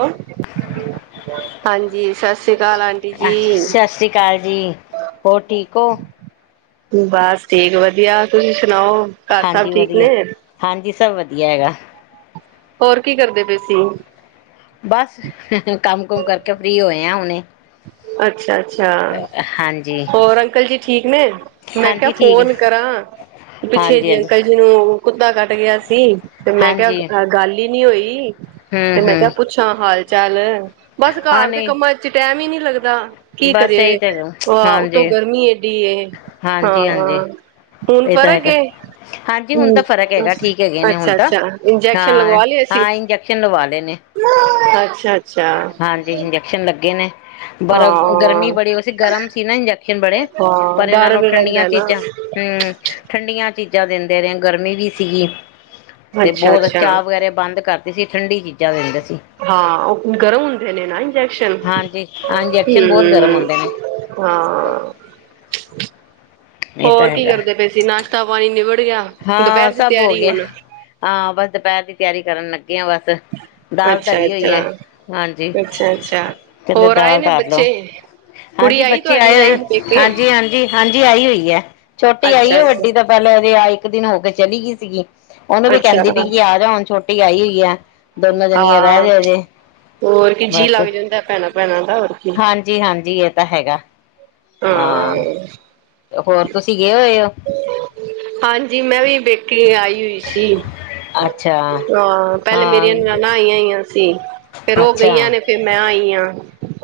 Hello ਹਾਂਜੀ ਸਤ- ਸਤਿ ਸ੍ਰੀ ਅਕਾਲ ਜੀ ਹੋਰ ਠੀਕ ਹੋ? ਬਸ ਠੀਕ ਵਧੀਆ ਤੁਸੀਂ ਸੁਣਾਓ ਘਰ ਸਭ ਹਾਂਜੀ ਠੀਕ ਵਧੀਆ ਨੇ? ਹਾਂਜੀ ਸਭ ਵਧੀਆ ਹੈਗਾ। ਹੋਰ ਕੀ ਕਰਦੇ ਪਏ ਸੀ? ਬਸ ਕੰਮ ਕੁਮ ਕਰਕੇ ਫ੍ਰਰੀ ਹੋਏ ਆ ਹੁਣੇ ਅਛਾ- ਅਛਾ। ਹਾਂਜੀ ਹੋਰ ਅੰਕਲ ਜੀ ਠੀਕ ਨੇ ਮੈਂ ਕਿਹਾ ਹਾਂਜੀ ਠੀਕ ਫੋਨ ਕਰਾਂ ਪਿੱਛੇ ਹਾਂਜੀ ਜੀ ਹਾਂਜੀ ਅੰਕਲ ਜੀ ਨੂੰ ਕੁੱਤਾ ਕੱਟ ਗਿਆ ਸੀ ਤੇ ਮੈਂ ਹਾਂਜੀ ਕਿਹਾ ਗੱਲ ਹੀ ਨੀ ਹੋਈ ਹਮ ਤੇ ਮੈਂ ਕਿਹਾ ਹਮ ਪੁੱਛਾਂ ਹਾਲ ਚਾਲ, ਬਸ ਹਾਂ ਘਰ ਦੇ ਨਹੀਂ ਕੰਮ 'ਚ ਟਾਈਮ ਹੀ ਨਹੀਂ ਲੱਗਦਾ- ਕੀ ਬਸ ਇਹੀ ਕਰੀਏ ਤਾਂ ਹੈਗਾ ਅ, ਉਤੋ ਹਾਂਜੀ ਗਰਮੀ ਏਡੀ ਏ ਹਾਂਜੀ ਹਾਂਜੀ ਹਾਂ- ਹੁਣ ਇਹ ਤਾਂ ਫਰਕ ਹੈਗਾ ਏ- ਹਾਂਜੀ ਹੁਣ ਹੂੰ, ਤਾਂ ਫ਼ਰਕ ਹੈਗਾ ਠੀਕ ਹੈਗੇ ਨੇ ਹੁਣ ਅਛਾ- ਤਾਂ ਅਛਾ, ਇੰਜੈਕਸ਼ਨ ਹਾਂ ਲਗਵਾ ਲਯਾ ਸੀ ਹਾਂ ਇੰਜੈਕਸ਼ਨ ਲਵਾ ਲਏ ਨੇ ਅਛਾ- ਅਛਾ- ਹਾਂਜੀ ਇੰਜੈਕਸ਼ਨ ਲੱਗੇ ਨੇ, ਪਰ ਗਰਮੀ ਹਾਂ, ਬੜੀ, ਗਰਮ ਸੀ ਨਾ ਇੰਜੈਕ ਇੰਜੇਕਸ਼ਨ ਬੜੇ, ਹਾਂ ਪਰ ਇਹਨਾਂ ਡਰ ਨੂੰ ਵੀ ਠੰਡੀਆਂ ਰਹਿੰਦਾ ਨਾ। ਚੀਜ਼ਾਂ ਹੂੰ ਠੰਡੀਆਂ ਚੀਜ਼ਾਂ ਦਿੰਦੇ ਰਹੇ ਆਂ, ਗਰਮੀ ਵੀ ਸੀਗੀ ਤੇ ਬਹੁਤ ਅੱਛਾ-ਅੱਛਾ, ਚਾਹ ਵਗੈਰਾ ਬੰਦ ਕਰਦੀ ਸੀ, ਠੰਡੀ ਚੀਜ਼ਾਂ ਦਿੰਦੇ ਸੀ। ਹਾਂ ਉਹ ਗਰਮ ਹੁੰਦੇ ਨੇ ਨਾ ਇੰਜੈਕਸ਼ਨ, ਹਾਂਜੀ ਇੰਜੈਕਸ਼ਨ ਬਹੁਤ ਗਰਮ ਹੂ ਹੁੰਦੇ ਨੇ ਹਾਂ, ਇਹ ਤਾਂ ਹੋਰ ਕੀ ਹੈਗਾ ਕਰਦੇ ਪਏ ਸੀ ਤੇ ਨਾਸ਼ਤਾ ਪਾਣੀ ਨਿਬੜ ਗਿਆ- ਹਾਂ ਦੁਪਹਿਰ ਦੀ ਸਭ ਹੋ ਤਿਆਰੀ ਗਿਆ, ਹੁਣ? ਹਾਂ ਬਸ ਦੁਪਹਿਰ ਦੀ ਤਿਆਰੀ ਕਰਨ ਲੱਗੇ ਹ ਬਸ ਦਾਲ ਧਰੀ ਹੋਈ ਅੱਛਾ-ਅੱਛਾ, ਹੈ, ਹਾਂਜੀ- ਅੱਛਾ-ਅੱਛਾ, ਕਹਿੰਦੇ ਹੋਰ ਆਏ ਦਾਲ ਨੇ ਧਰਲਓ- ਬੱਚੇ? ਕੁੜੀ ਹਾਂਜੀ ਆਈ ਬੱਚੇ ਤੁਹਾਡੀ ਆਏ ਹੋਏ, ਰਹਿਣ ਪੇਕੇ ਹਾਂਜੀ- ਹਾਂਜੀ- ਹਾਂਜੀ ਆਈ ਹੋਈ ਹੈ, ਛੋਟੀ ਆਈ ਹੈ, ਅੱਛਾ-ਅੱਛਾ, ਵੱਡੀ ਦਾ ਪਹਿਲੇ ਔ ਰਿਹਾ, ਇਕ ਦਿਨ ਹੋ ਕੇ ਚਲੀ ਗਈ ਸੀਗੀ, ਉਹਨੂੰ ਵੀ ਕਹਿੰਦੀ ਵੀ ਕਿ ਅੱਛਾ ਆ ਜਾਣ ਛੋਟ ਛੋਟੀ ਆਈ ਹੋਈਆਂ ਐ, ਦੋਨੋ ਜਣੀਆਂ ਰਹਿ ਹਾਂ ਜੋ ਹਜੇ- ਹੋਰ ਕੀ ਜੀਅ ਲੱਗ ਜਾਂਦਾ ਭੈਣਾ - ਭੈਣਾਂ ਦਾ, ਹੋਰ ਕੀ ਹਾਂਜੀ- ਹਾਂਜੀ, ਇਹ ਤਾਂ ਹੈਗਾ, ਹਾਂ ਹੋਰ ਤੁਸੀ ਗਏ ਹੋਏ ਹੋ ਹਾਂਜੀ, ਮੈਂ ਵੀ ਪੇਕੇ ਆਈ ਹੋਈ ਸੀ, ਅੱਛਾ ਪਹਿਲੇ ਮੇਰੀਆਂ ਹਾਂ ਨਨਾਣਾ ਆਇਆਂ ਹੀਆਂ ਸੀ ਫੇਰ ਉਹ ਅੱਛਾ ਗਈਆਂ ਨੇ, ਫੇਰ ਮੈਂ ਆਈ ਆਂ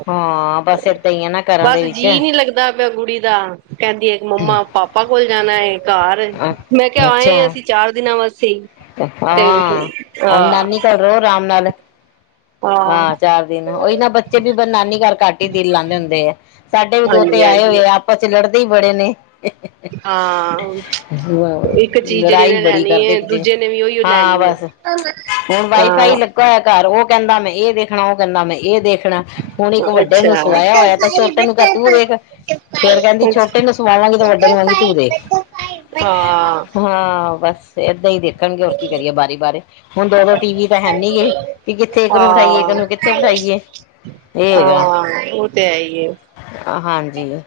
ਹਾਂ ਬਸ ਏਦਾਂ ਹੀ ਹੈਨਾ, ਘਰਾਂ ਦੇ ਵਿਚ- ਦਾ ਪਿਆ ਗੁੜੀ ਦਾ, ਕਹਿੰਦੀ ਏ ਮੰਮਾ, ਪਾਪਾ ਕੋਲ ਜਾਣਾ ਹੈ। ਘਰ, ਮੈਂ ਕਿਹਾ ਆਏ ਅਸੀਂ, ਚਾਰ ਦਿਨਾਂ ਵਾਸਤੇ ਈ ਪਾਪਾ, ਹੁਣ ਨਾਨੀ ਕੋਲ ਰਹੋ ਆਰਾਮ ਨਾਲ ਹਾਂ ਚਾਰ ਦਿਨ, ਉਹੀ ਨਾ ਬੱਚੇ ਵੀ, ਫਿਰ ਨਾਨੀ ਘਰ ਘੱਟ ਹੀ ਦਿਲ ਲਾਉਦੇ ਹੁੰਦੇ ਐ ਸਾਡੇ ਵੀ ਹਾਂਜੀ ਦੋਤੇ ਆਏ ਹਾਂਜੀ ਹੋਏ ਆ, ਆਪਸ 'ਚ ਲੜਦੇ ਹੀ ਬੜੇ ਨੇ ਹਾਂ ਇੱਕ ਚੀਜ਼ ਜਿਹੜੀ ਔ ਲੜਾਈ ਨੇ ਬੜੀ ਲੈਣੀ ਕਰਦੇ ਹੈ, ਕਿਤੇ ਦੂਜੇ ਨੇ ਵੀ ਉਹੀੳ ਹਾਂ ਲੈਣੀ ਹੈ। ਬਸ ਹੁਣ ਵਾਈ ਫਾਈ ਹਾਂ ਲੱਗਾ ਹੋਇਆ ਘਰ ਉਹ ਕਹਿੰਦਾ ਮੈਂ ਇਹ ਦੇਖਣਾ, ਉਹ ਕਹਿੰਦਾ ਮੈਂ ਇਹ ਦੇਖਣਾ। ਹੁਣ ਹਾਂ, ਇੱਕ ਵੱਡੇ ਹਾਂ। ਨੂੰ ਹਾਂ, ਉਹ ਸਵਾਇਆ ਹੋਇਆ, ਤਾਂ ਛੋਟੇ ਨੂੰ ਕਿਆ ਤੂੰ ਦੇਖ ਫੇਰ ਕਹਿੰਦੀ ਛੋਟੇ ਨੂੰ ਸਵਾਵਾਂਗੀ, ਤੇ ਵੱਡੇ ਨੂੰ ਕਵਾਂਗੀ ਤੂੰ ਦੇਖ ਹਾਂ ਹਾਂ, ਬਸ ਏਦਾਂ ਹੀ ਦੇਖਣਗੇ, ਹੋਰ ਕੀ ਕਰੀਏ ਬਾਰੀ ਬਾਰੀ, ਹੁਣ ਦੋ ਦੋ ਟੀਵੀ ਹੈਨੀ ਗੇ, ਵੀ ਕਿੱਥੇ ਇੱਕ ਨੂੰ ਬਿਠਾਈਏ, ਇੱਕ ਨੂੰ ਕਿੱਥੇ ਬਿਠਾਈਏ ਇਹ ਹੈਗਾ ਹਾਂ, ਉਹ ਤੇ ਹੈ ਈ ਹੈ। ਹਾਂਜੀ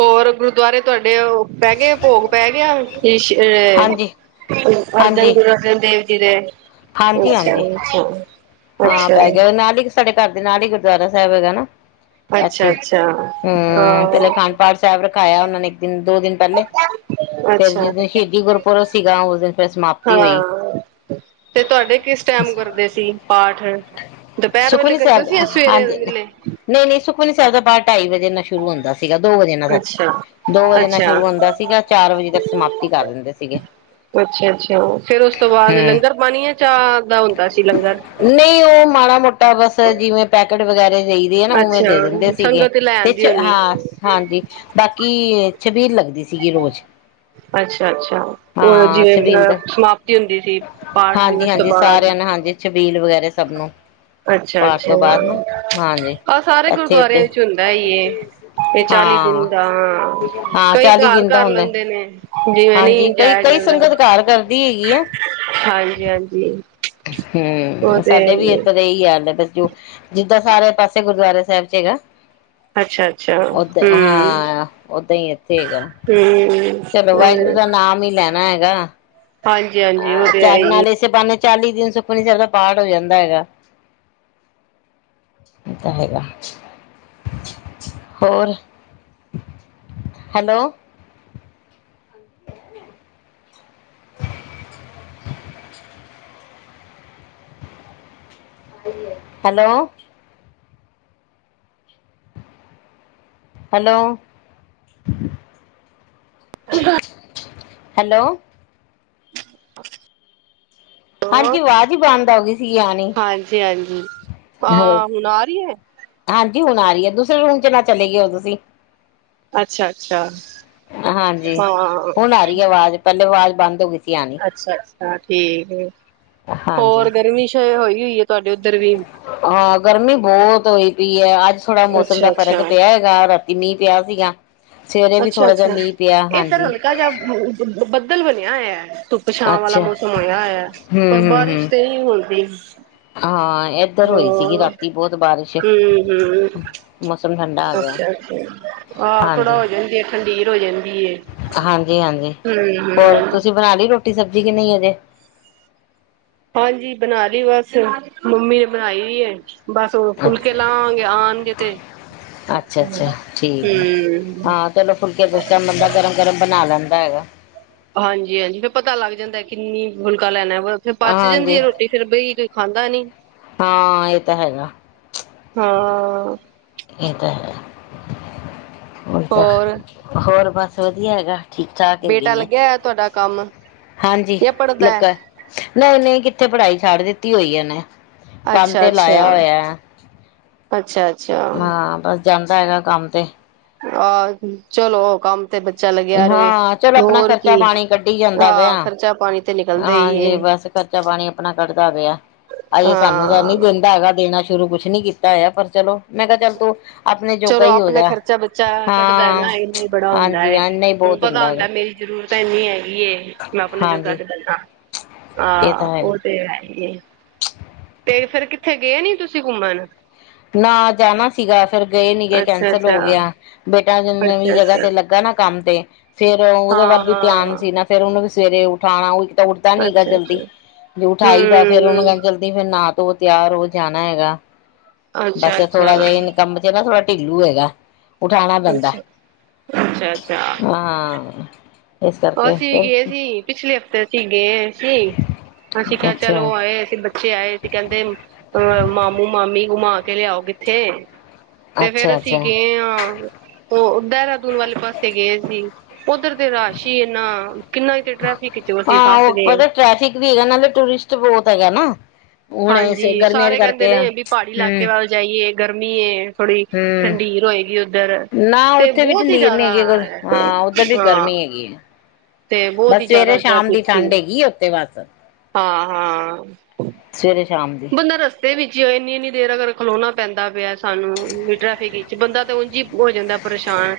ਹੋਰ ਗੁਰਦੁਆਰੇ ਤੁਹਾਡੇ ਉਹ ਪੈ ਗਿਆ, ਭੋਗ ਪੈ ਗਿਆ, ਸ਼੍ਰੀ ਹਾਂਜੀ ਗੁਰੂ ਅਰਜਨ, ਹਾਂਜੀ ਗੁਰੂ ਅਰਜਨ ਦੇਵ ਜਿਦੇ, ਹਾਂਜੀ ਅੱਛਾ, ਹਾਂਜੀ ਅੱਛਾ ਹਾਂ ਅੱਛਾ। ਪੈ ਗਿਆ, ਨਾਲ ਹੀ ਸਾਡੇ ਘਰ ਦੇ ਨਾਲ ਹੀ, ਗੁਰਦੁਆਰਾ ਸਾਹਿਬ ਹੈਗਾ ਨਾ- ਅੱਛਾ, ਐਥੇ ਅੱਛਾ ਹੂੰ, ਪਹਿਲਾਂ ਹਾਂ। ਅਖੰਡ ਪਾਠ ਸਾਹਿਬ ਰਖਾਇਆ, ਉਹਨਾਂ ਨੇ ਇਕ ਦਿਨ ਦੋ ਦਿਨ ਪਹਿਲੇ ਫੇਰ ਅੱਛਾ, ਜਿਸ ਦਿਨ ਸ਼ਹੀਦੀ ਗੁਰਪੁਰਬ ਸੀਗਾ, ਉਸ ਦਿਨ- ਫਿਰ ਸਮਾਪਤੀ ਹੋਈ ਤੇ ਤੁਹਾਡੇ ਕਿਸ ਟਾਈਮ ਗੁਰਦੇ ਸੀ ਪਾਠ- ਦੁਪਹਿਰ ਵੇਲੇ ਸੁਖਮਨੀ ਕਰਦੇ ਸਾਹਿਬ ਸੀ, ਦਾ ਜਾਂ ਸਵੇਰੇ ਹਾਂਜੀ ਵੇਲੇ ਨਹੀਂ, ਨਹੀਂ ਸੁਖਮਨੀ ਸਾਹਿਬ ਦਾ ਪਾਠ ਢਾਈ ਵਜੇ ਨਾਲ ਸ਼ੁਰੂ ਹੁੰਦਾ ਸੀਗਾ, ਦੋ ਵਜੇ ਨਾਲ ਸੱਚ ਅੱਛਾ, ਦੋ ਵਜੇ ਨਾਲ ਅੱਛਾ। ਸ਼ੁਰੂ ਹੁੰਦਾ ਸੀਗਾ, ਚਾਰ ਵਜੇ ਤੱਕ ਸਮਾਪਤੀ ਕਰ ਦਿੰਦੇ ਸੀਗੇ ਅੱਛਾ, ਅੱਛਾ, ਫੇਰ ਉਸ ਤੋਂ ਬਾਅਦ ਹਮ ਲੰਗਰ ਪਾਣੀ, ਯਾ ਚਾਹ ਦਾ ਹੁੰਦਾ ਸੀ ਲੰਗਰ ਨਹੀਂ ਉਹ ਮਾੜਾ ਮੋਟਾ ਬਸ ਜਿਵੇਂ ਪੈਕੇਟ ਵਗੈਰਾ ਦੇਈਦੇ ਹੈ ਨਾ, ਉਵੇਂ ਅੱਛਾ ਦੇ ਦਿੰਦੇ ਸੀਗੇ। ਸੰਗਤ ਲੈ ਤੇ ਆਂਦੀ ਚ ਹੋਣੀ ਹਾਂ ਹਾਂਜੀ, ਬਾਕੀ ਛਬੀਲ ਲੱਗਦੀ ਸੀਗੀ ਰੋਜ਼। ਅੱਛਾ- ਅੱਛਾ। ਉਹ ਹਾਂ ਜਿਵੇਂ ਛਬੀਲ ਅ ਦਾ ਸਮਾਪਤੀ ਹੁੰਦੀ ਸੀ। ਪਾਠ ਹਾਂਜੀ ਦਿਵਸ ਤੋਂ ਹਾਂਜੀ ਬਾਅਦ। ਸਾਰਿਆਂ ਨੂੰ ਹਾਂਜੀ ਛਬੀਲ ਵਗੈਰਾ ਸਭ ਨੂੰ ਅੱਛਾ- ਪਾਠ ਅੱਛਾ, ਤੋਂ ਬਾਅਦ ਨਾ ਹਾਂਜੀ ਆਹ ਸਾਰੇ ਇੱਥੇ ਗੁਰਦੁਆਰਿਆਂ ਤੇ ਵਿੱਚ ਹੁੰਦਾ, ਹੀ ਇਹ ਹੈ। ਇਹ ਚਾਲੀ ਹਾਂ ਦਿਨ ਦਾ, ਹਾਂ ਕਈ ਚਾਲੀ ਘਰ ਦਿਨ ਦਾ ਕਰ ਹੁੰਦਾ। ਲੈਂਦੇ ਨੇ, ਜਿਵੇਂ ਹਾਂਜੀ ਨਹੀਂ ਕਈ ਜਾਇਆ ਕਈ ਜਾਂਦਾ। ਸੰਗਤ ਘਰ ਕਰਦੀ ਹੈਗੀ, ਐਂ। ਹਾਂਜੀ- ਹਾਂਜੀ। ਹੂੰ, ਸਾਡੇ ਵੀ ਇਧਰ ਇਹੀ ਹਾਲ ਹੈ। ਜੋ ਜਿੱਦਾਂ ਸਾਰੇ ਪਾਸੇ, ਗੁਰਦੁਆਰੇ ਸਾਹਿਬ ਚ ਹੈਗਾ। ਅੱਛਾ- ਅੱਛਾ, ਓਦਾਂ ਹੂੰ, ਹਾਂ ਓਦਾਂ ਹੀ ਇੱਥੇ ਹੈਗਾ। ਹੂੰ। ਚਲੋ ਵਾਹਿਗੁਰੂ, ਦਾ ਨਾਮ ਹੀ ਲੈਣਾ ਹੈਗਾ। ਹਾਏ ਆਹ, ਚਾਲ ਨਾਲੇ ਇਸੇ ਬਾਨੇ ਚਾਲੀ ਦਿਨ ਸੁਖਮਨੀ ਸਾਹਿਬ ਦਾ, ਪਾਠ ਹੋ ਜਾਂਦਾ ਹੈਗਾ। ਉਹ ਤਾਂ ਹੈਗਾ। ਹੋਰ, ਹੈਲੋ। [unintelligible] Hello hello, hello. ਹਾਂਜੀ ਹੋਰ, ਆਵਾਜ਼ ਹੀ ਬੰਦ ਹੋ ਗਈ ਸੀ ਆਣੀ ਹਾਂਜੀ- ਹਾਂਜੀ। ਹਾਂ, ਹੁਣ ਆ ਰਹੀ ਹੈ। ਹਾਂਜੀ ਹੁਣ ਆ ਰਹੀ ਹੈ। ਦੂਸਰੇ ਰੂਮ ਚ ਨਾ ਚਲੇ ਗਏ ਹੋ। ਤੁਸੀਂ ਅੱਛਾ ਅੱਛਾ ਹਾਂਜੀ, ਹਾਂ ਹੁਣ ਆ ਰਹੀ ਹੈ, ਆਵਾਜ਼। ਪਹਿਲੇ, ਆਵਾਜ਼ ਬੰਦ ਹੋ ਗਈ ਸੀ, ਆਉਣੀ। ਅੱਛਾ- ਅੱਛਾ, ਠੀਕ ਹੈ, ਹੋਰ ਹਾਂਜੀ ਗਰਮੀ ਸ਼ਾਇਦ ਹੋਈ- ਹੋਈ ਹੈ। ਤੁਹਾਡੇ ਉੱਧਰ ਵੀ। ਹਾਂ ਗਰਮੀ ਬਹੁਤ ਹੋਈ ਪਈ ਹੈ। ਅੱਜ ਥੋੜਾ ਮੌਸਮ ਦਾ ਅੱਛਾ ਫਰਕ ਅੱਛਾ ਪਿਆ। ਰਾਤੀ ਮੀਂਹ ਪਿਆ ਸੀਗਾ। ਸਵੇਰੇ ਵੀ ਥੋੜਾ ਜਹਾ ਮੀਂਹ ਪਿਆ, ਹਾਂਜੀ। ਜਾਂ। [unintelligible] ਬਦਲ ਬਣਿਆ ਹੋਇਆ ਹੈ। ਵਿਛਾਮ ਵਾਲਾ ਅੱਛਾ ਮੌਸਮ ਆਇਆ ਹੋਇਆ। ਹੂੰ ਪਰ ਹੂੰ ਬਾਰਿਸ਼ ਹੂੰ ਤੇ ਨਹੀਂ ਹੁੰਦੀ। ਹਾਂ। ਏਧਰ ਹੋਈ ਸੀਗੀ ਹੂੰ, ਰਾਤੀ ਬਹੁਤ ਬਾਰਿਸ਼ ਹੂੰ- ਹੂੰ। ਮੌਸਮ ਠੰਡਾ ਆ ਗਿਆ ਅੱਛਾ- ਅੱਛਾ। ਆਹ ਥੋੜਾ ਹੋ ਜਾਂਦੀ ਆ। ਖੰਡੀਰ ਹੋ ਜਾਂਦੀ। ਹੈ ਹਾਂਜੀ-ਹਾਂਜੀ, ਹਮ ਹੋਰ ਹਮ ਤੁਸੀਂ ਬਣਾ ਲਈ ਰੋਟੀ- ਸਬਜ਼ੀ ਕਿ ਨੀ ਅਜੇ। ਹਾਂਜੀ ਬਣਾ ਲਈ ਬਸ, ਮੰਮੀ ਨੇ ਬਣਾਈ ਹੋਣੀ ਐ। ਬਸ ਉਹ ਫੁਲਕੇ ਅੱਛਾ ਲਾਵਾਂਗੇ, ਆਉਣਗੇ ਤੇ। ਅੱਛਾ ਅੱਛਾ ਠੀਕ ਹੈ ਹੂੰ। ਹਾਂ ਚਲੋ ਫੁਲਕੇ ਕੁ ਤਾਂ ਬੰਦਾ ਗਰਮ- ਗਰਮ ਬਣਾ ਲੈਂਦਾ ਹੈਗਾ। ਹਾਂਜੀ- ਹਾਂਜੀ, ਫੇਰ ਪਤਾ ਲੱਗ ਜਾਂਦਾ ਕਿੰਨੀ ਫੁਲਕਾ ਲੈਣਾ ਵੇ। ਫੇਰ ਬਚ ਜਾਂਦੀ ਹਾਂਜੀ ਆ ਰੋਟੀ, ਫੇਰ ਬਈ ਕੋਈ ਖਾਂਦਾ ਨੀ। ਹਾਂ ਇਹ ਤਾਂ ਹੈਗਾ ਹਾਂ। ਇਹ ਤਾਂ ਹੈ, ਹੋਰ ਸਭ? ਹੋਰ ਬਸ ਵਧੀਆ ਹੈਗਾ। ਠੀਕ ਠਾਕ ਹੈਗੇ ਬੇਟਾ ਨੇ, ਲੱਗਿਆ ਤੁਹਾਡਾ ਕੰਮ ਹਾਂਜੀ ਜਾਂ ਪੜ੍ਹਦਾ ਲਗਾ ਹੈ ਨਹੀਂ- ਨਹੀਂ ਕਿੱਥੇ ਪੜਾਈ ਛੱਡ ਦਿੱਤੀ ਹੋਈ ਹੈ ਇਹਨੇ, ਕੰਮ ਅੱਛਾ ਤੇ ਲਾਇਆ ਅੱਛਾ ਹੋਇਆ। ਅੱਛਾ। ਅੱਛਾ ਹਾਂ, ਬਸ ਜਾਂਦਾ ਹੈਗਾ ਕੰਮ ਤੇ। ਆਹ, ਚਲੋ ਉਹ ਕੰਮ। ਤੇ ਬੱਚਾ ਲੱਗਿਆ ਰਹੇ, ਹਾਂ ਚਲੋ ਆਪਣਾ ਹੋਰ ਕੀ ਖਰਚਾ ਪਾਣੀ ਕੱਢੀ ਜਾਂਦਾ ਹਾਂ। ਪਿਆ ਖਰਚਾ- ਪਾਣੀ ਤੇ ਨਿਕਲਦਾ ਹੀ ਹਾਂਜੀ ਹੈ। ਬਸ ਖਰਚਾ ਪਾਣੀ ਆਪਣਾ ਕੱਢਦਾ ਪਿਆ। ਅਜੇ, ਸਾਨੂੰ ਤਾਂ ਨੀ ਹਾਂ ਦਿੰਦਾ ਹੈਗਾ। ਦੇਣਾ ਸ਼ੁਰੂ ਕੁਛ ਨੀ ਕੀਤਾ। ਓ ਤਾਂ ਐ ਪਰ ਚਲੋ ਮੈਂ ਕਿਹਾ ਚੱਲ ਤੂੰ। ਆਪਣੇ ਜੋਗਾ ਚਲੋ ਹੀ ਹੋ ਆਪਣਾ ਜਾ ਖਰਚਾ ਬੱਚਾ ਕੱਢਦਾ ਹਾਂ ਨਾ ਇੰਨਾ ਹੀ ਬੜਾ ਹੁੰਦਾ। ਹਾਂਜੀ ਹਾਂ ਨਹੀਂ ਤੁਹਾਨੂੰ ਬਹੁਤ ਪਤਾ ਹੁੰਦਾ ਹੈਗਾ ਮੇਰੀ ਜ਼ਰੂਰਤ ਇੰਨੀ ਹੈਗੀ ਏ ਮੈਂ ਆਪਣੇ ਜੋ ਹਾਂਜੀ [unintelligible] ਇਹ ਹਾਂ, ਤਾਂ ਹੈਗਾ ਉਹ ਤੇ ਹੈਈ। ਤੇ ਫੇਰ ਕਿੱਥੇ ਗਏ ਨੀ ਤੁਸੀਂ ਘੁੰਮਣ। ਨਾ ਜਾਣਾ ਸੀਗਾ ਫੇਰ ਗਏ ਨੀ ਗਏ ਅੱਛਾ ਕੈਂਸਲ ਹੋ ਅੱਛਾ ਗਿਆ। ਬੇਟਾ ਨਵੀਂ ਅੱਛਾ ਜਗ੍ਹਾ ਅੱਛਾ ਤੇ ਲੱਗਾ ਨਾ ਕੰਮ ਤੇ ਫੇਰ ਉਹਦੇ ਹਾਂ ਵੱਲ ਵੀ ਧਿਆਨ ਹਾਂ ਸੀ ਨਾ। ਫ਼ੇਰ ਉਹਨੂੰ ਸਵੇਰੇ ਉਠਾਉਣਾ। ਉਹ ਤਾਂ ਉੱਠਦਾ ਨੀਗਾ ਅੱਛਾ ਜਲਦੀ ਅੱਛਾ ਜੇ ਉਠਾਈ ਦਾ ਫੇਰ ਉਹਨੂੰ ਹੂੰ [unintelligible] ਫਿਰ ਨਾ ਤਾਂ ਉਹ ਤਿਆਰ ਹੋ ਜਾਣਾ ਹੈਗਾ। ਅੱਛਾ ਬਸ ਅੱਛਾ ਥੋੜਾ ਜਹਾ ਕੰਮ ਚ ਨਾ ਥੋੜਾ ਢਿੱਲੋ ਹੈਗਾ। ਉਠਾਣਾ ਪੈਂਦਾ ਅੱਛਾ ਅੱਛਾ ਅੱਛਾ। ਹਾਂ। ਇਸ ਉਹ ਕਰਕੇ ਅਸੀਂ ਵੀ ਫਿਰ ਗਏ ਸੀ ਪਿਛਲੇ ਹਫ਼ਤੇ ਅਸੀਂ ਗਏ ਸੀ ਅਸੀਂ ਕਿਹਾ ਚਲ ਅੱਛਾ, ਉਹ ਆਏ ਅਸੀਂ। ਬੱਚੇ ਆਏ ਸੀ ਕਹਿੰਦੇ ਅ ਮਾਮੂ ਮਾਮੀ ਘੁਮਾ ਕੇ ਲਿਆਓ ਕਿੱਥੇ। ਤੇ ਫੇਰ ਅੱਛਾ, ਅਸੀਂ ਅੱਛਾ। ਗਏ ਹਾਂ ਉਹ ਦੇਹਰਾਦੂਨ ਵਾਲੇ ਪਾਸੇ ਗਏ ਸੀ ਉੱਧਰ ਦੇ। ਛ ਇਨਾ ਕਿੰਨਾ ਇਥੇ ਟ੍ਰੈਫਿਕ ਵਿੱਚ ਅਸੀਂ ਹਾਂ ਫਸ ਉਹ ਗਏ। ਪਤਾ ਟ੍ਰੈਫਿਕ ਵੀ ਹੈਗਾ ਨਾਲੇ ਟੂਰਿਸਟ ਬਹੁਤ ਹੈਗਾ ਨਾ। ਹੁਣ ਹਾਂਜੀ ਗਰਮੀਆਂ ਚ ਸਾਰੇ ਕਹਿੰਦੇ ਕਰਕੇ ਨੇ ਹੂੰ, ਵੀ ਪਹਾੜੀ ਇਲਾਕੇ ਵੱਲ ਜਾਈਏ ਗਰਮੀ ਏ। ਥੋੜੀ ਹੂੰ। ਠੰਡੀਰ ਹੋਏਗੀ ਉੱਧਰ ਨਾ ਤੇ ਉੱਥੇ ਵੀ ਬਹੁਤ ਹੀ ਢੰਡੀਰ ਨੀ ਜਿਆਦਾ। ਹੈਗੀ ਅਗਰ ਹਾਂ ਉੱਧਰ ਵੀ ਗਰਮੀ ਹੈਗੀ ਐ ਬਹੁਤ ਬਸ ਹੀ ਸਵੇਰੇ ਜ਼ਿਆਦਾ ਸ਼ਾਮ ਟ੍ਰੈਫਿਕ ਦੀ ਸੀ ਠੰਡ ਹੈਗੀ ਆ ਉੱਥੇ ਬਸ। ਹਾਂ ਹਾਂ। ਸਵੇਰੇ ਸ਼ਾਮ ਦੀ। ਬੰਦਾ ਰਸਤੇ ਵਿੱਚ ਹੀ ਇੰਨੀ ਇੰਨੀ ਦੇਰ ਅਗਰ ਖਲੋਣਾ ਪੈਂਦਾ ਪਿਆ ਸਾਨੂੰ ਟ੍ਰੈਫਿਕ ਵਿੱਚ ਬੰਦਾ ਤਾਂ ਉਝ ਹੀ ਹੋ ਜਾਂਦਾ। ਪਰੇਸ਼ਾਨ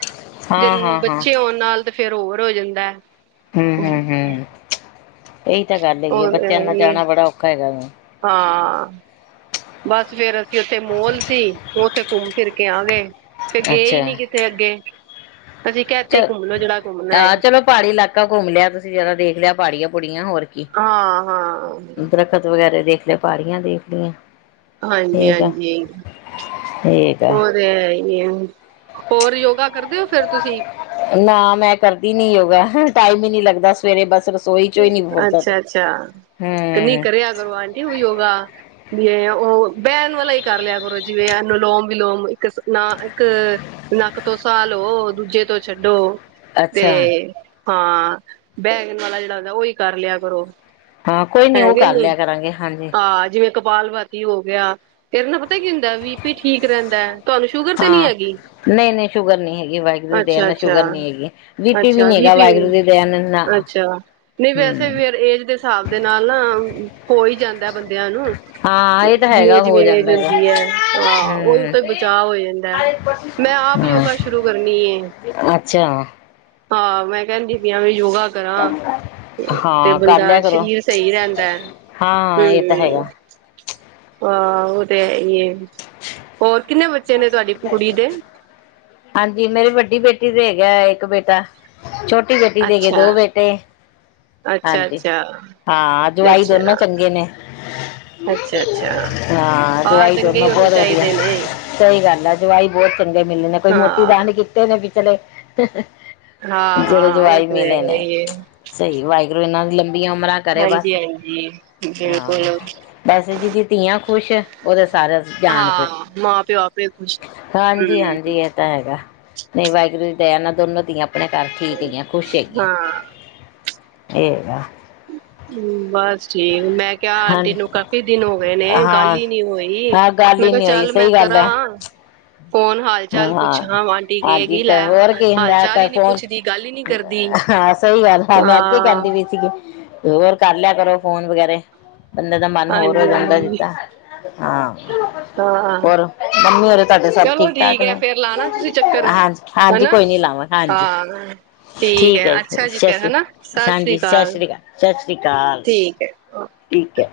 ਜੇ ਹਾਂ ਹਾਂ ਹਾਂ ਬੱਚੇ ਹੋਣ ਨਾਲ ਤੇ ਫੇਰ ਹੋਰ ਹੋ ਜਾਂਦਾ। ਹੂੰ ਹੂੰ ਹੂੰ, ਇਹੀ ਤਾਂ ਗੱਲ ਹੈਗੀ ਆ ਹੋਰ ਬੱਚਿਆਂ ਨਾਲ ਜਾਣਾ ਬੜਾ ਔਖਾ ਹੈਗਾ। ਹਾਂ ਬਸ ਫੇਰ। ਉੱਥੇ ਮੋਲ ਸੀ ਉਹ ਉੱਥੇ ਘੁੰਮ ਫਿਰ ਕੇ ਆ ਗਏ ਤੇ ਗਏ ਹੀ ਅੱਛਾ ਨੀ ਕਿਤੇ ਅੱਗੇ। ਅਸੀਂ ਕਿਹਾ ਇੱਥੇ ਚ ਹੀ ਘੁੰਮ ਲੋੋ ਜਿਹੜਾ ਘੁੰਮਣਾ ਹੈ ਆਹ ਚਲੋ ਪਹਾੜੀ ਇਲਾਕਾ ਘੁੰਮ ਲਿਆ ਤੁਸੀਂ ਜਿਆਦਾ ਦੇਖ ਲਿਆ ਪਹਾੜੀਆਂ ਪੁੜੀਆਂ ਹੋਰ ਕੀ। ਹਾਂ ਹਾਂ, ਦਰੱਖਤ ਵਗੈਰਾ ਦੇਖ ਲਿਆ ਪਹਾੜੀਆਂ ਦੇਖ ਲਈਆਂ। ਹਾਂਜੀ ਠੀਕ ਆ ਹਾਂਜੀ, ਠੀਕ ਆ ਹੋਰ ਐਹੀ ਐ। ਹੋਰ ਯੋਗਾ ਕਰਦੇ ਹੋ ਫੇਰ ਤੁਸੀਂ। ਨਾ ਮੈਂ ਕਰਦੀ ਨੀ ਯੋਗਾ ਟਾਈਮ ਹੀ ਨੀ ਲੱਗਦਾ। ਸਵੇਰੇ ਬਸ ਰਸੋਈ ਚੋਂ ਹੀ ਨਹੀਂ ਫੁਰਦਾ ਹੂੰ, ਅੱਛਾ ਅੱਛਾ [unintelligible] ਯੋਗਾ ਵੀ ਉਹ ਬਹਿਣ ਵਾਲਾ ਹੀ ਕਰ ਲਿਆ ਕਰੋ ਜਿਵੇਂ ਨੁਲੋਮ ਵਿਲੋਮ ਨਾ ਇੱਕ ਨੱਕ ਤੋਂ ਸਾਹ ਲਓ ਦੂਜੇ ਤੋਂ ਛੱਡੋ। ਤੇ ਅੱਛਾ ਹਾਂ ਬਹਿਣ ਵਾਲਾ ਜਿਹੜਾ ਹੁੰਦਾ ਉਹੀ ਕਰ ਲਿਆ ਕਰੋ। ਹਾਂ ਕੋਈ ਉਹ ਹੈਗੇ ਕਰ ਨੀ ਲਿਆ ਕਰਾਂਗੇ ਹਾਂਜੀ ਹਾਂ ਜਿਵੇਂ। ਕਪਾਲਵਾਤੀ ਹੋ ਗਿਆ ਤੇ ਨਾਲ ਪਤਾ ਕੀ ਹੁੰਦਾ ਬੀ ਪੀ ਠੀਕ ਰਹਿੰਦਾ ਤੁਹਾਨੂੰ ਸ਼ੂਗਰ ਤੇ ਨੀ ਹਾਂ ਹੈਗੀ। ਨਹੀਂ ਨਹੀਂ ਸ਼ੂਗਰ ਨਹੀਂ ਹੈਗੀ ਵਾਈ ਦਇਆ ਅੱਛਾ ਨਾਲ ਅੱਛਾ ਸ਼ੂਗਰ ਨੀ ਹੈਗੀ ਵੀ ਪੀ ਵੀ ਅੱਛਾ ਨੀ ਬੀ ਹੈਗਾ ਪੀ ਵਾਹਿਗੁਰੂ ਦੀ ਦਇਆ ਨਾ। ਅੱਛਾ ਨਹੀਂ ਵੈਸੇ ਹਮ ਫਿਰ ਏਜ ਦੇ ਹਿਸਾਬ ਦੇ ਨਾਲ ਨਾ ਹੋ ਹੀ ਜਾਂਦਾ ਬੰਦਿਆਂ ਨੂੰ। ਹਾਂ ਇਹ ਤਾਂ ਜਿਵੇਂ ਹੈਗਾ ਹੋ ਜਿਵੇਂ ਏਜ ਜਾਂਦਾ ਹੈਗਾ ਹੁੰਦੀ ਐ ਉਹੀ ਹਮ ਤੋਂ ਬਚਾਅ ਹੋ ਜਾਂਦਾ। ਮੈਂ ਆਪ ਹਮ ਯੋਗਾ ਸ਼ੁਰੂ ਕਰਨੀ ਐ ਅੱਛਾ ਹਾਂ ਮੈਂ ਕਹਿੰਦੀ ਸੀ ਵੀ ਯੋਗਾ। ਕਰਾਂ ਤੇ ਹਾਂ ਕਰ ਬੰਦਾ ਲਿਆ ਕਰੋ ਸਰੀਰ ਸਹੀ ਰਹਿੰਦਾ। ਹਾਂ ਇਹ ਤਾਂ ਹੈਗਾ। ਆਹ ਉਹ ਤੇ ਹੈਈ ਐ ਹੋਰ ਕਿੰਨੇ ਬੱਚੇ ਨੇ ਤੁਹਾਡੀ ਕੁੜੀ ਦੇ। ਹਾਂਜੀ ਮੇਰੀ ਵੱਡੀ ਬੇਟੀ ਦੇ ਹੈਗਾ ਇੱਕ ਬੇਟਾ। ਛੋਟੀ ਬੇਟੀ ਦੇ ਹੈਗੇ ਅੱਛਾ ਦੋ ਬੇਟੇ। ਅੱਛਾ ਅੱਛਾ ਹਾਂਜੀ-ਹਾਂ, ਜਵਾਈ ਦੋਨੋ ਅੱਛਾ ਚੰਗੇ ਨੇ। ਅੱਛਾ ਅੱਛਾ ਹਾਂ ਜਵਾਈ ਦੋ ਚੰਗੇ ਹੀ ਹੋਣੇ ਬਹੁਤ ਵਧੀਆ, ਚਾਹੀਦੇ ਨੇ ਸਹੀ ਗੱਲ ਆ ਜਵਾਈ ਬਹੁਤ ਚੰਗੇ ਮਿਲਲੇ ਨੇ ਕੋਈ ਮੋਤੀ ਹਾਂ ਦਾਨ ਕਿ ਤੇ ਨੇ ਬ ਚਲੇ ਹਾਂ-ਹਾਂ, ਉਹ ਤੇ ਹੈਹੀ ਹੈ। ਸਹੀ, ਵਾਹਿਗੁਰੂ ਇਹਨਾਂ ਦੀ ਲੰਬੀਆਂ ਉਮਰਾਂ ਕਰੇ ਹਾਂਜੀ ਬਸ ਹਾਂਜੀ ਹਾਂ, ਬਿਲਕੁਲ ਬਸ ਜਿਦੀ ਧੀਆਂ ਖੁਸ਼ ਉਹਦੇ ਸਾਰਾ ਜਾਣ ਖੁਛ, ਹਾਂ ਮਾਂ ਪਿਓ ਆਪੇ ਖੁਸ਼ ਹਾਂਜੀ-ਹਾਂਜੀ। ਇਹ ਹੈਗਾ ਨਹੀਂ ਵਾਹਿਗੁਰੂ ਦਇ ਨਾ ਦੋਨੋ ਦੀਆਂ ਆਪ ਆਪਣੇ ਘਰ ਠੀਕ ਹੈਗਿਆਂ, ਖੁਸ਼ ਹੈਗੀਆਂ ਹਾਂ ਇਹ ਹੈਗਾ। ਹੂੰ, ਬਸ। ਠੀਕ, ਮੈਂ ਕਿਹਾ ਆਂਟੀ ਹਾਂਜੀ ਨੂੰ ਕਾਫੀ ਦਿਨ ਹੋ ਗਏ ਨੇ ਗੱਲ ਹਾਂ ਹੀ ਨੀ ਹੋਈ ਹਾਂ ਗੱਲ ਮੈਂ ਹੀ ਕਿਹਾ ਨਹੀਂ ਹੋਈ ਚੱਲ ਮੈਂ ਸਹੀ ਗੱਲ ਹੈ ਕਰਾਂ। ਫੋਨ ਹਾਲ-ਚਾਲ ਹਾਂ ਪੁੱਛਾ ਆਾਂਟੀ ਕੇਹਗੀ ਹਾਂਜੀ ਲੈ ਹੋਰ ਕੀ ਹਾਲ-ਚਾਲ ਹੁੰਦਾ ਹੀ ਨੀ ਫੋਨ ਪੁੱਛਦੀ। ਗੱਲ ਹੀ ਨਹੀਂ ਕਰਦੀ ਹਾਂ ਸਹੀ ਗੱਲ ਹੈ ਮੈਂ ਅੱਗੇ ਹਾਂ। ਕਹਿੰਦੀ ਪਈ ਸੀਗੀ ਹੋਰ ਕਰ ਲਿਆ ਕਰੋ ਫੋਨ ਵਗੈਰਾ ਬੰਦੇ ਦਾ ਮਨ ਹੋਰ ਹੋ ਹਾਂਜੀ ਜਾਂਦਾ ਹਾਂਜੀ ਜਿੱਦਾਂ। ਹਾਂ, ਹਾਂ ਹੋਰ ਮੰਮੀ ਹੋਰੇ ਤੁਹਾਡੇ ਸਭ ਚਲੋ ਠੀਕ-ਠਾਕ ਠੀਕ ਨੇ, ਹੈ ਫੇਰ ਲਾਣਾ ਤੁਸੀਂ ਚੱਕਰ ਹਾਂਜੀ। ਹਾਂਜੀ, ਹਨਾ ਕੋਈ ਨੀ ਲਾਵਾਂ, ਹਾਂਜੀ। ਹਾਂ ਠੀਕ ਹੈ, ਜੀ ਸਤਿ ਸ੍ਰੀ ਅਕਾਲ ਹਾਂਜੀ ਸਤਿ ਸ੍ਰੀ ਅਕਾਲ, ਸਤਿ ਸ਼੍ਰੀ ਅਕਾਲ। [unintelligible] ਠੀਕ ਹੈ।